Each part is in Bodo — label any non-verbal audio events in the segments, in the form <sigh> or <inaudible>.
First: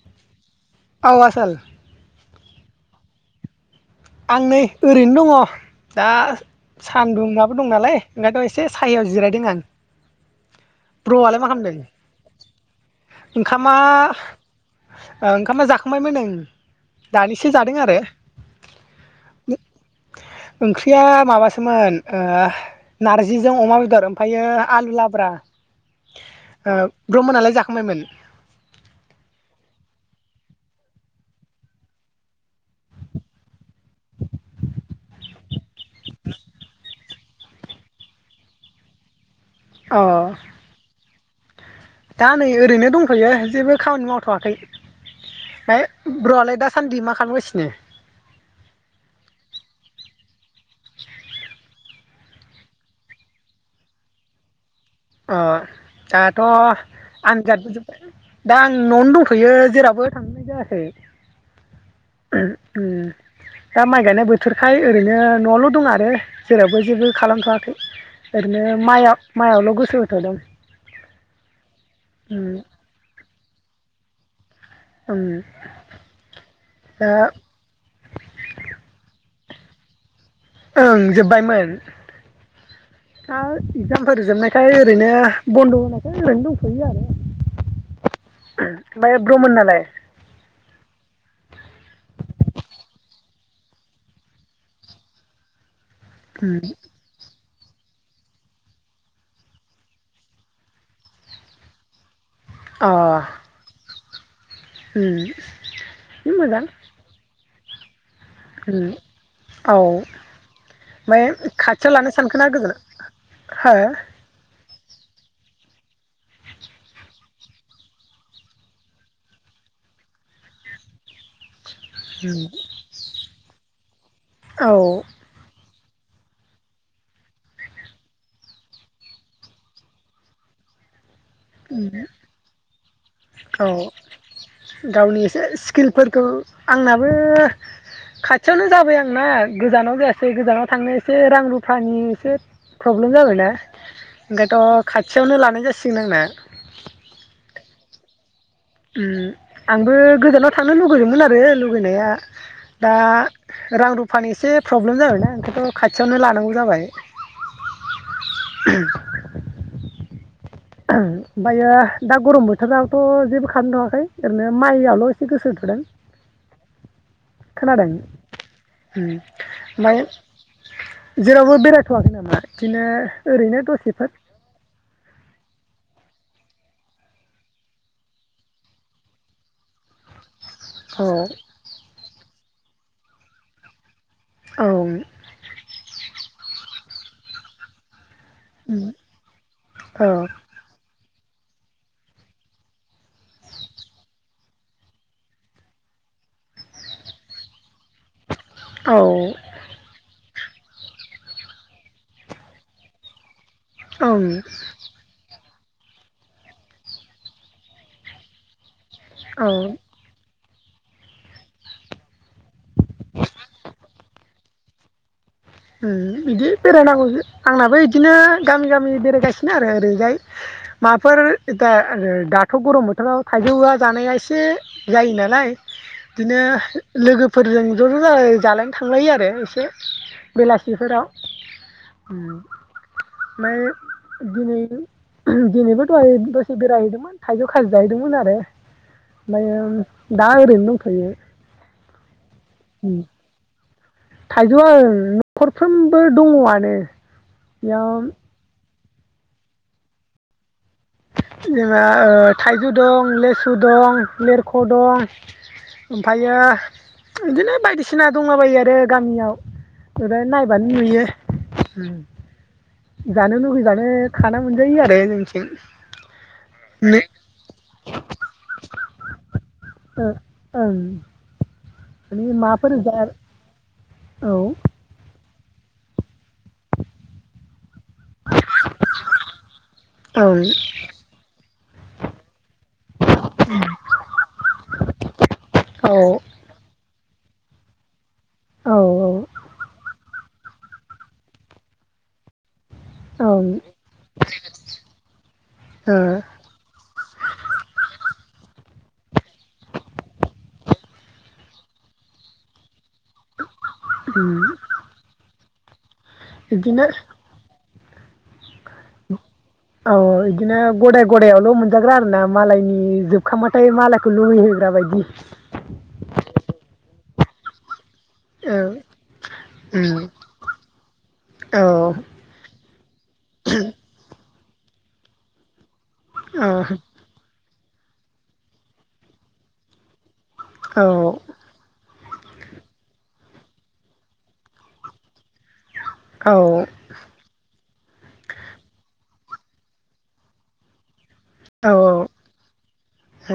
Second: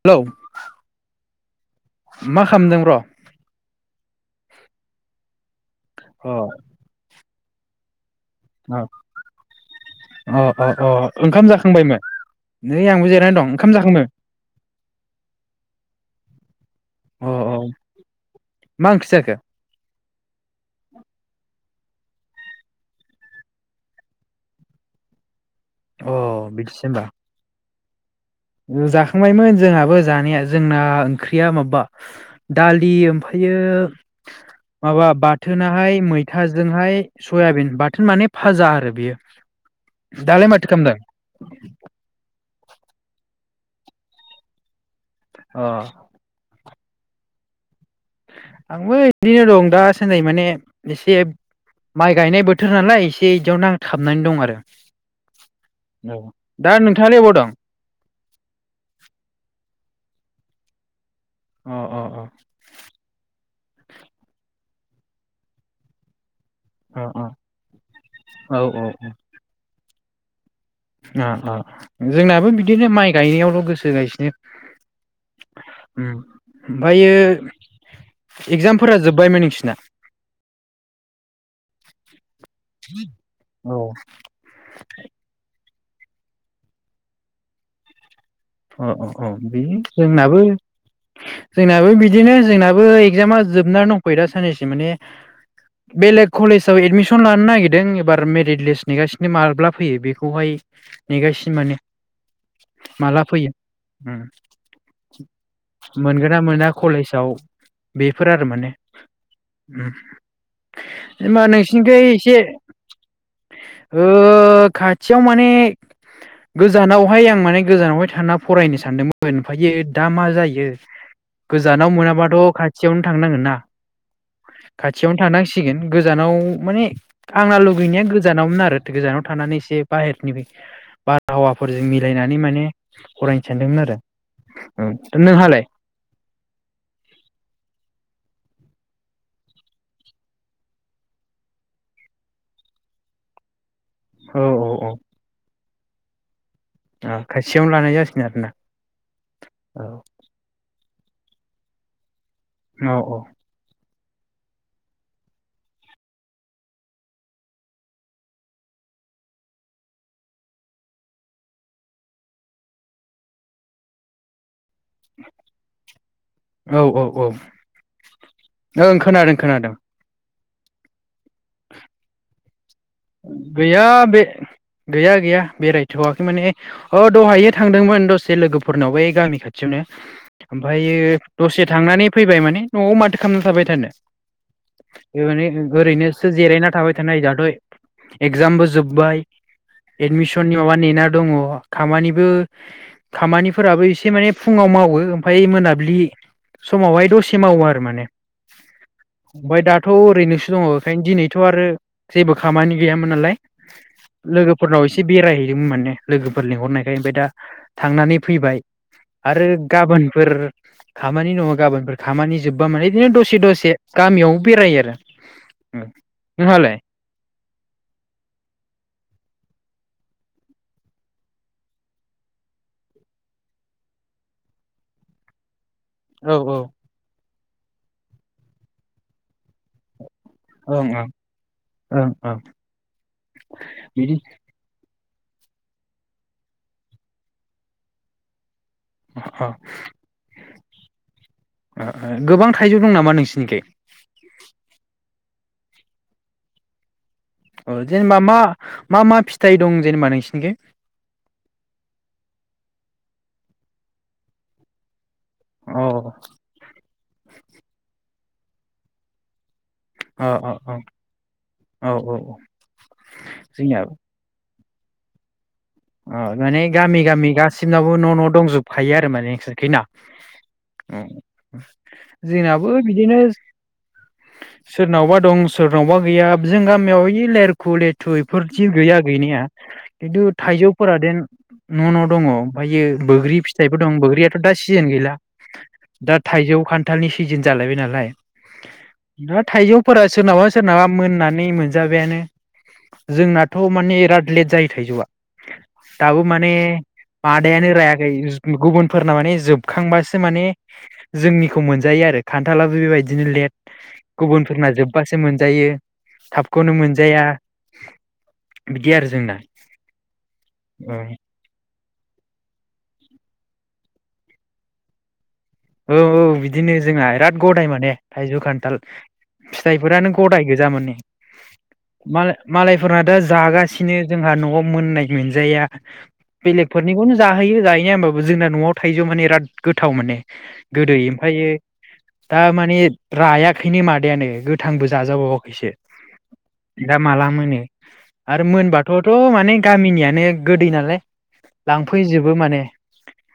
हेलौ अ आसोल मा खालामदों? आं नै ओरैनो दङ दा अ सान्दुं दं नालाय ओंखायनो' एसे अ सायायाव जिरायदों आं अ अ अ ब्र'आलाय ओंखाम मा जाखांबायमोन नै आंबो जिरायनानै खालामदों दं ओंखाम ओंखामा जाखांबाय ओ ओंखामा जाखांबायमोन आं अ दानिसो अ जादों आरो मा ओंखि जाखो? ओंख्रिया माबासोमोन ओ नारजिजों अमा बेदर ओमफ्रायायो आलु लाब्रा। अ ओ बिदिसो होमबा ब्र मोनालाय जा <unintelligible> मोन जाखांबायमोन जोंहाबो जानाया जोंना ओंख्रिया माबा दालि ओमफ्रायो <inaudible> माबा बाथोनाहाय मैथाजोंहाय सयाबिन बाथोन माने फाजा आरो बेयो अ दालाय माथो खालामदों? <inaudible> दा नै ओरैनो दंथ'यो जेबो खामानि मावथ'वाखै अ <unintelligible> ब्र आलायदा सान्दि मा खालामगासिनो? आंबो बिदिनो दं दासानदै माने एसे माइ गायनाय बोथोर नालाय एसे बिदियावनो आं थाबनानै दं आरो अ औ दाथ' दा नोंथाङालाय अबाव दं आनजादबोजोबथबाय दा आं न'आवनो दंथ'यो जेरावबो थांनाय जायाखै अ अ अ उ दा माइ गायनाय बोथोरखाय ओरैनो न'आवल' दं आरो जेरावबो अ जेबो अ खालामथ'वाखै औ ओरैनो माइ माइआवल' गोसो सु थदोंं अ अ जोंनाबो बिदिनो माइ गायनायावल' गोसोगायसिनो उ दा ओमफायो <inaudible> ना ओं जोब्बायमोन दा अ इगजामफोर जोबनायखाय ओरैनो बन्द' होन दा ओरैनो दोंथयो आरो अ अ ओमफ्राय अ बे ब्रमोननालाय जोंनाबो जोंनाबो बिदिनो जोंनाबो एगजामा जोबनानै दंफैयो दा साननैसो माने बेलेग कलेजाव एडमिसन लानो नागिर दों एबार मेरिट लिस्ट नेगासिनो माब्ला फैयो बेखौहाय नेगासिनो माने अ ओम मोनगोना मोजां मोना कलेसआव बेफोर आरो माने औ ओमफ्राय उम <unintelligible> मा खाथियाव नोंसिनिखै लानो एसे सानखोना गोजानाव हो ओ खाथियाव माने गोजानावहाय आं माने गोजानावहाय थाना फरायनो सानदोंमोन ओमफायो दा मा जायो। गोजानाव मोनाबाथ' खाथियावनो थां नांगोन ना। औ खाथियावनो थानांसिगोन। गोजानाव माने आंना लुुबैनाया गोजानावमोन आरो गोजानाव थानानै एसे बाहेरनिबो बा हावाफोरजों मिलायनानै माने फरायनो औ सानदोंमोन आरो औ गावनि दा एसे नोंहालाय स्किलफोरखौ आंनाबो खाथि <unintelligible> नो जाबाय आंना गोजानाव जायासै गोजानाव थांनो एसे रां रुफानि एसे प्रब्लेम जाबायना। औ औ ओंखायथ' खाथियावनो लानाय जासि <unintelligible> ओ खाथियावनो लानाय जासिगोन आरो ना? उम आंबो गोजानाव थांनो लुब <unintelligible> मोन आरो लुगैनाया। औ दा रां रुफ फानि एसे प्रब्लेम जाबायना ओंखायथ' खाथियावनो लानांगौ जाबाय। ओमफायो दा गरम बोथोरावथ' जेबो खालामथ'ङाखै ओरैनो माइआवल' एसे गोसो होथोदों औ औ औ खोनादों ओं उम खोनादों खोनादों फाय जेरावबो बेरायथ'आखै नामा? बिदिनो ओरैनो गैया दसेफोर? बे गैया गैया बेरायथ'आखै माने अ दहायो थांदोंमोन दसे लोगोफोरनाव बे गामि खाथियावनो। औ ओमफ्रायो दसे थांनानै फैबाय माने न'आव माथो खालामना थाबाय थानो। <unintelligible> ओरैनो सो जिरायना थाबाय थानाय जा <unintelligible> एगजामबो जोब्बाय औ एडमिसननि माबा नेना दङ खामानिबो खामानिफोराबो एसे माने फुङाव मावो ओमफाय मोनाब्लि समावहाय दसे मावो आरो माने। औ ओमफाय दाथ' ओरैनोसो दङ इखायनो दिनैथ' आरो जेबो खामानि गैयामोन नालाय औ लोगोफोरनाव एसे बेरायहै दों माने लोगोफोर लिंहरनायखाय ओमफाय दा थांनानै फैबाय। आरो औ गाबोनफोर खामानि दङ गाबोनफोर खामानि <unintelligible> माने बिदिनो दसे दसे गामियावबो बेरायो आरो। <unintelligible> बिदि नोंहालाय बेरायनांगौसो। आंनाबो बिदिनो गामि -गामि बेरायगासिनो आरो ओरैजाय माबाफोर दा दाथ' गरम बोथोराव थाइजौआ जानाया एसे जायो नालाय। बिदिनो ओं ओं लोगो <unintelligible> ज' ज' जाजाय जालायनो थांलायो आरो एसे। बेलासिफोराव ओं ओं ओमफ्राय बिदि दिनै दिनैबो दहाय दसे बेरायहैदोंमोन थाइजौ खाजि जाहैदोंमोन आरो। ओमफ्रायो दा ओरैनो दंथ'यो गोबां थाइजौ दं नामा नोंसिनिखै? थाइजौआ ओं। नखरफ्रोमबो दङआनो। औ बेयाव जेनबा मा मा मा फिथाइ दं जेनेबा नोंसिनिखै? जेनबा थाइजौ दं, लेसु दं, लेरख' दं अ ओमफ्रायो बिदिनो बायदिसिना दंला बायो आरो गामियाव। ओजाय अ अ नायबानो अ नुयो औ औ औ जानो लुुबैजानो जोंनियाबो खानांगौ। मोनजायो आरो जोंनिथिं अ माने नो गामि गामि गासिमनावबो न' न' दंजोबखायो आरो माने नोंसोर ओ ओं। माने जोंनाबो माबाफोर जा बिदिनो औ सोरनावबा दं सोरनावबा गैया बि जों गामियाव <unintelligible> <unintelligible> लेटु बेफोरदि गैया गैनाया खिन्थु ओं थाइजौफोरादेन न' न' दङ। ओमफ्रायो बैग्रि फिथाइबो दं बैग्रियाथ' दा सिजोन गैला औ दा औ थाइजौ खान्थालनि सिजन जालायबाय नालाय। औ ओं ना थाइजौफोरा सोरोनाबा सोरनाबा मोननानै मोनजाबायानो। ओ उम जोंनाथ' माने बिराद लेट जायो थाइजौआ दाबो माने मादायानो रायाखै। <unintelligible> गुबुनफोरना माने जोबखांबासो माने जोंनिखौ मोनजायो आरो खान्थालाबो बेबायदिनो लेट गुबुनफोरना जोब्बासो मोनजायो। थाबखौनो बिदिनो मोनजाया बिदि आरो जोंना अ इदिनो औ गदाय गादायावल' मोनजाग्रा आरोना मालायनि जोबखांबाथाय मालायखौ लुबैहोग्रा बायदि औ औ बिदिनो जोंहा बिराद गदाय माने। थाइजौ औ खान्थाल उम फिथाइफोरानो गदाय गोजा माने औ मालाय मालाय फोर दा जागासिनो जोंहा न'आव मोननाय मोनजाया। औ बेलेगफोरनिखौनो जाहोयो। जाहैनाया होमबाबबो जोंना नआव थायजौा माने बिराद गोथाव माने गोदै ओमफायो दा माने रायाखैनो मादायानो गोथांबो जाजाबावाखैसो। औ औ दा माला मो नो आरो मोनबाथथ माने गामिनियानो गोदै नालाय औ ओं लांफैजोबो माने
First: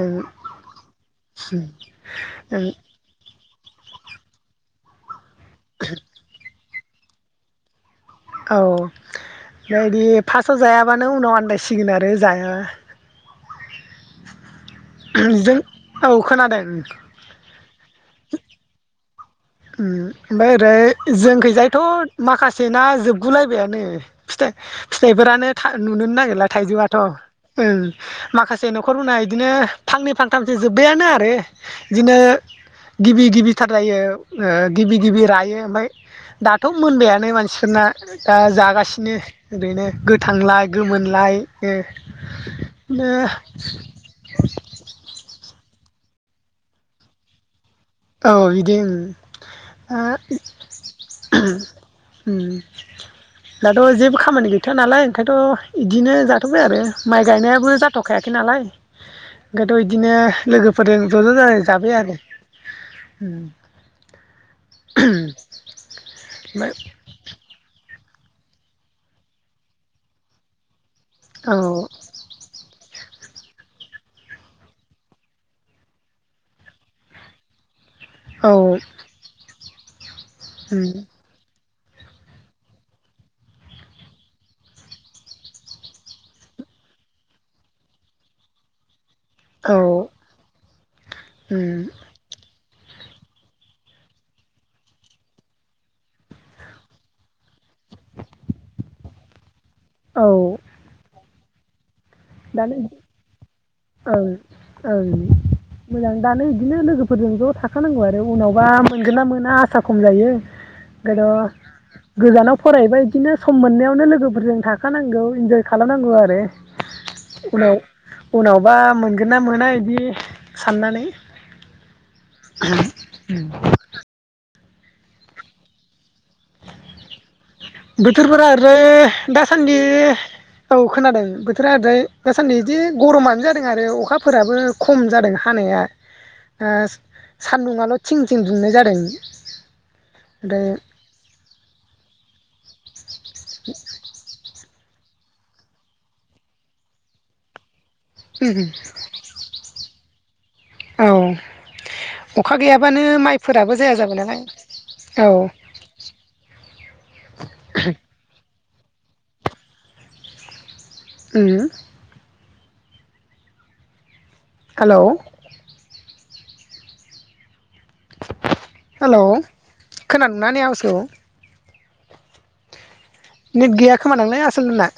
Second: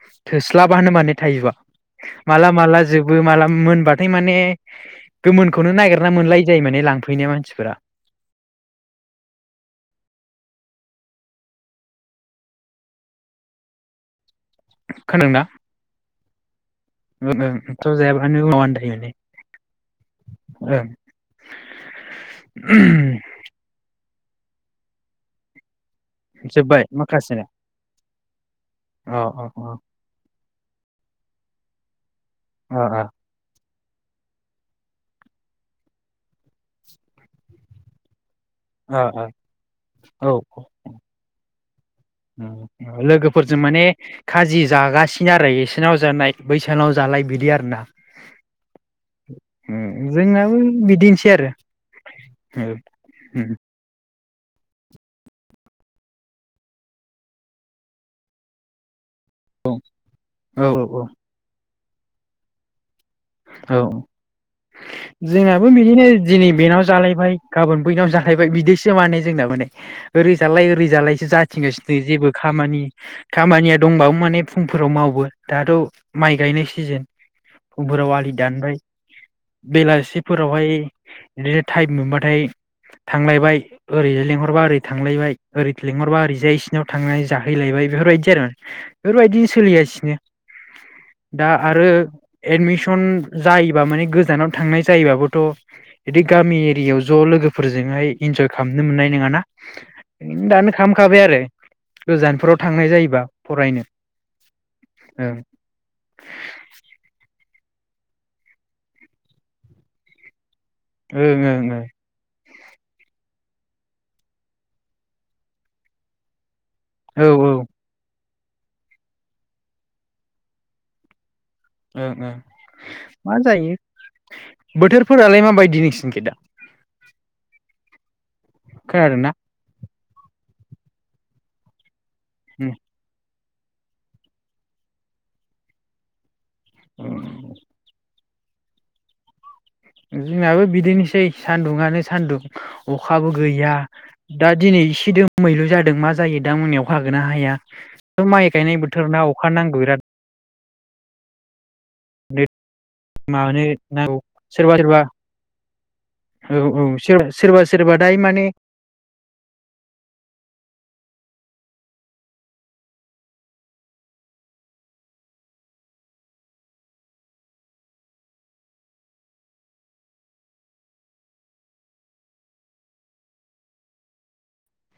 औ थोस्लाबानो माने थाइजौआ ओमफ्राय माला माला जोबो माला मोनबाथाय माने गोमोनखौनो नागिरना मोनलाय जायो माने लांफैनाया मानसिफोरा। नैदि फासआव जायाबानो उनाव आनदायसिगोन आरो जाया खोनादों ना जों औ खोनादों <unintelligible> थ जायाबानो उनाव आनदायो माने उम ओमफाय ओरै ओं जोंखैजायथ माखासे ना जोबगुलायबायानो। फिथा फिथाइफोरानो था नुनोनो नागिरला जोब्बाय थाइजौआथ माखासेना ओं माखासे नखरफोना अ अ इदिनो फांनै फांथामसो जोब्बायानो आरो। इदिनो अ गिबि गिबिथार जायो ओ गिबि गिबि रायो ओमफ्राय दाथ मोनबायानो मानसिफोरना। दा अ जागासिनो अ ओरैनो गोथांलाय गोमोनलाय। <unintelligible> उम लोगोफोरजों माने खाजि जागासिनो आरो इसे नाव जानाय बैसानाव जालाय बिदि आरो ना। औ इदि उम ओ जोंनाबो बिदिनोसै आरो उम औ दाथ जेबो खामानि गैथवा नालाय ओंखायनोथ इदिनो जाथबाय आरो माइ गायनायाबो जाथखायाखै नालाय। ओंखायथ इदिनो औ लोगोफोरजों औ ज ज जाजाय जाबाय आरो। औ। ओमफ्राय जोंहाबो बिदिनो दिनै बेनाव जालायबाय गाबोन बैनाव जाहैबाय बिदिसो माने जोंनाबो नै ओरै जालाय ओरै ज जालायसो औ जाथिंगासिनो जेबो खामानि खामानिया दंबाबो माने फुंफोराव मावो दाथ माइ गायनाय सिजोन फुंफोराव औ दानबाय बेलासि फोरावहाय इदिनो थाइम मोनबाथाय थांलायबाय ओरैजाय लेंहरबा ओरै थांलायबाय ओरै लेंहरबा ओरैजाय इसिरनाव थां जाहैलायबाय बेफोरबायदि आरो। बेफोरबायदि औ सोलिगासिनो दा आरो एडमिस सन जायोबा माने गोजानाव थांनाय जायोबाबोथ' बिदि गामि एरियायाव ज लोगोफोरजोंहाय इन्जय खालामनो मोननाय नोङाना। दानो खाम खाबाय आरो। गोजानफोराव दा थांनाय जायोबा फरायनो ओं ओं मोजां दानो इदिनो लोगोफोरजों ज' था खानांगौ आरो उनावबा मोनगोना मोना आसा खम जायो। गोद ओं ओं ओं गोजानाव फरायबा इदिनो सम मोननायावनो लोगोफोरजों थाखानांगौ इन्जय खालामनांगौ आरो औ । उनाव। उनावबा मोनगोन ना मोना बिदि साननानै ओ ओ मा जायो। बोथोरफोरालाय माबायदि नोंसि निखि दा? बद। थोरफोरा बोरै खोनादोंना? दासान्दि औ खोनादों बोथोरा ओरैजाय। दासान्दि इदि गरमानो जा जादों आरो अखाफोराबो खम जादों हानाया ओ सान्दुङाल' थिं थिं दुंनाय जादों। जोंनाबो बिदिनोसै सान्दुंआनो सान्दुं। अखाबो गैया दा। दा दिनै इसे दोमैलु जादों मा जायो दा मोनायाव अखा हागोना हाया। माइ ओमफ्राय गायनाय बोथोर ना अखा नांगौ बिराद। औ। अखा गैयाबानो दोद मानो माइफोराबो जाया जाबाय नांगौ नालाय सोरबा सोरबा औ औ औ सोरबा सोरबा दाय माने। ओम हेलौ हेलौ खोनादोंना आंनि आवासखौ नेट गैया खोमा दांलै आसोल मोनना